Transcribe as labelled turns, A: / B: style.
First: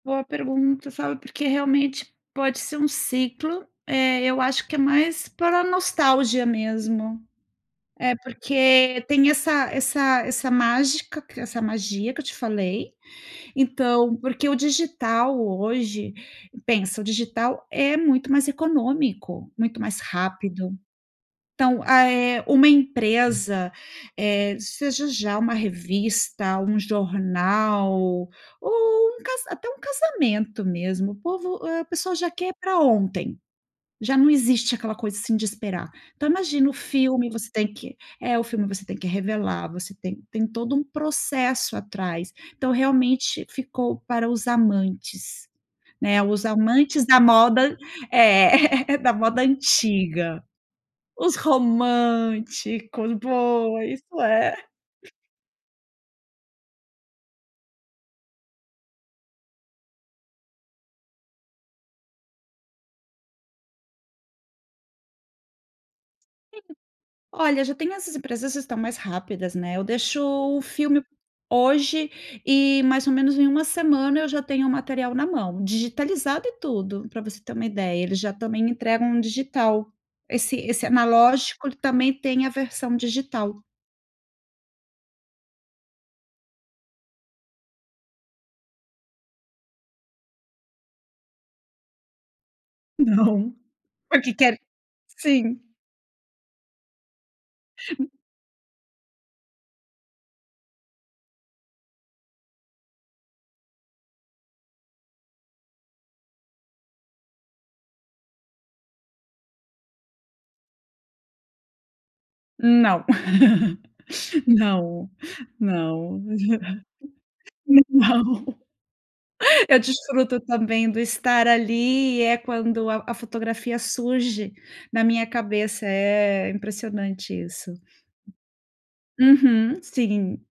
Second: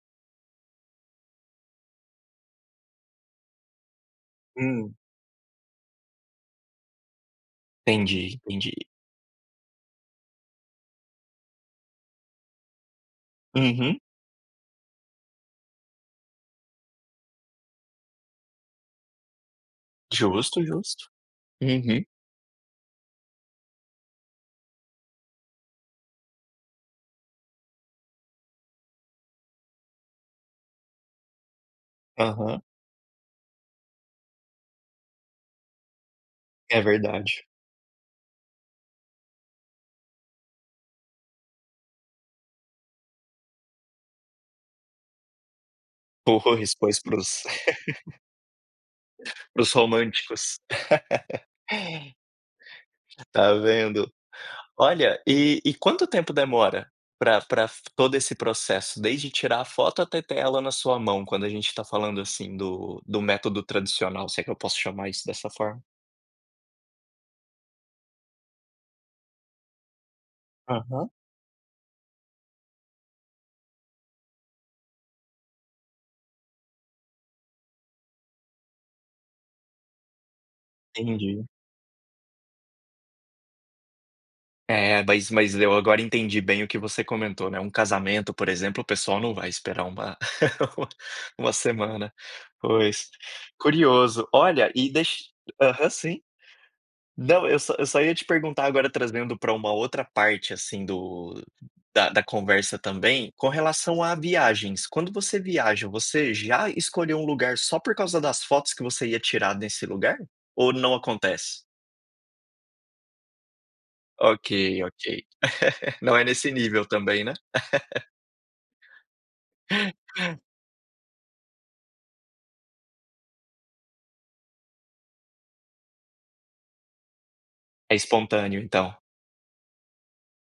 A: Boa pergunta, sabe, porque realmente pode ser um ciclo, eh, eu acho que é
B: Hum.
A: mais para a nostalgia mesmo. É,
B: Entendi, entendi.
A: porque tem essa essa essa mágica, essa magia, que eu te falei.
B: Uhum.
A: Então, porque o digital hoje, pensa, o digital é muito mais econômico, muito mais
B: Justo,
A: rápido.
B: justo.
A: Então, ah,
B: Uhum.
A: eh, uma empresa, eh, seja já uma revista, um jornal, ou um casa até um casamento mesmo, o povo, hã, a pessoa já quer
B: Aham.
A: pra ontem, já não existe aquela coisa, assim, de esperar. Então imagina o
B: É
A: filme,
B: verdade.
A: você tem que é, o filme você tem que revelar, você tem tem todo um processo atrás. Então realmente, ficou para os amantes, né, os
B: Pois, pois,
A: amantes
B: para
A: da
B: os
A: moda é, da moda
B: Para os
A: antiga.
B: românticos.
A: Os românticos,
B: Está
A: boa, isso
B: vendo.
A: é.
B: Olha, e e quanto tempo demora pra pra f todo esse processo, desde tirar a foto até ter ela na sua mão, quando a gente está falando, assim, do do método tradicional, se é que eu posso chamar isso dessa forma.
A: Olha, já tenho essas empresas estão mais rápidas, né, eu deixo o filme
B: Aham.
A: hoje e mais ou menos em 1 semana, eu já tenho o material na mão, digitalizado e tudo, pra você ter uma ideia, eles já também entregam digital. Esse esse
B: Entendi.
A: analógico também tem a versão digital.
B: É, mas mas eu agora entendi bem o que você comentou, né, um casamento, por exemplo, o pessoal não vai esperar uma uma semana. Pois,
A: Não,
B: curioso.
A: aqui quer
B: Olha, e deix
A: sim.
B: aham, sim. Não, eu só só ia te perguntar agora trazendo para uma outra parte, assim, do da da conversa também, com relação a viagens, quando você viaja, você já escolheu um lugar só por causa das fotos que você ia tirar nesse lugar? Ou não acontece?
A: Não.
B: Ok, ok.
A: não,
B: Não
A: não.
B: é nesse nível também, né.
A: Não. Eu desfruto também do estar ali, e é quando a a fotografia surge na minha cabeça, é impressionante isso.
B: É espontâneo, então.
A: Uhum, sim.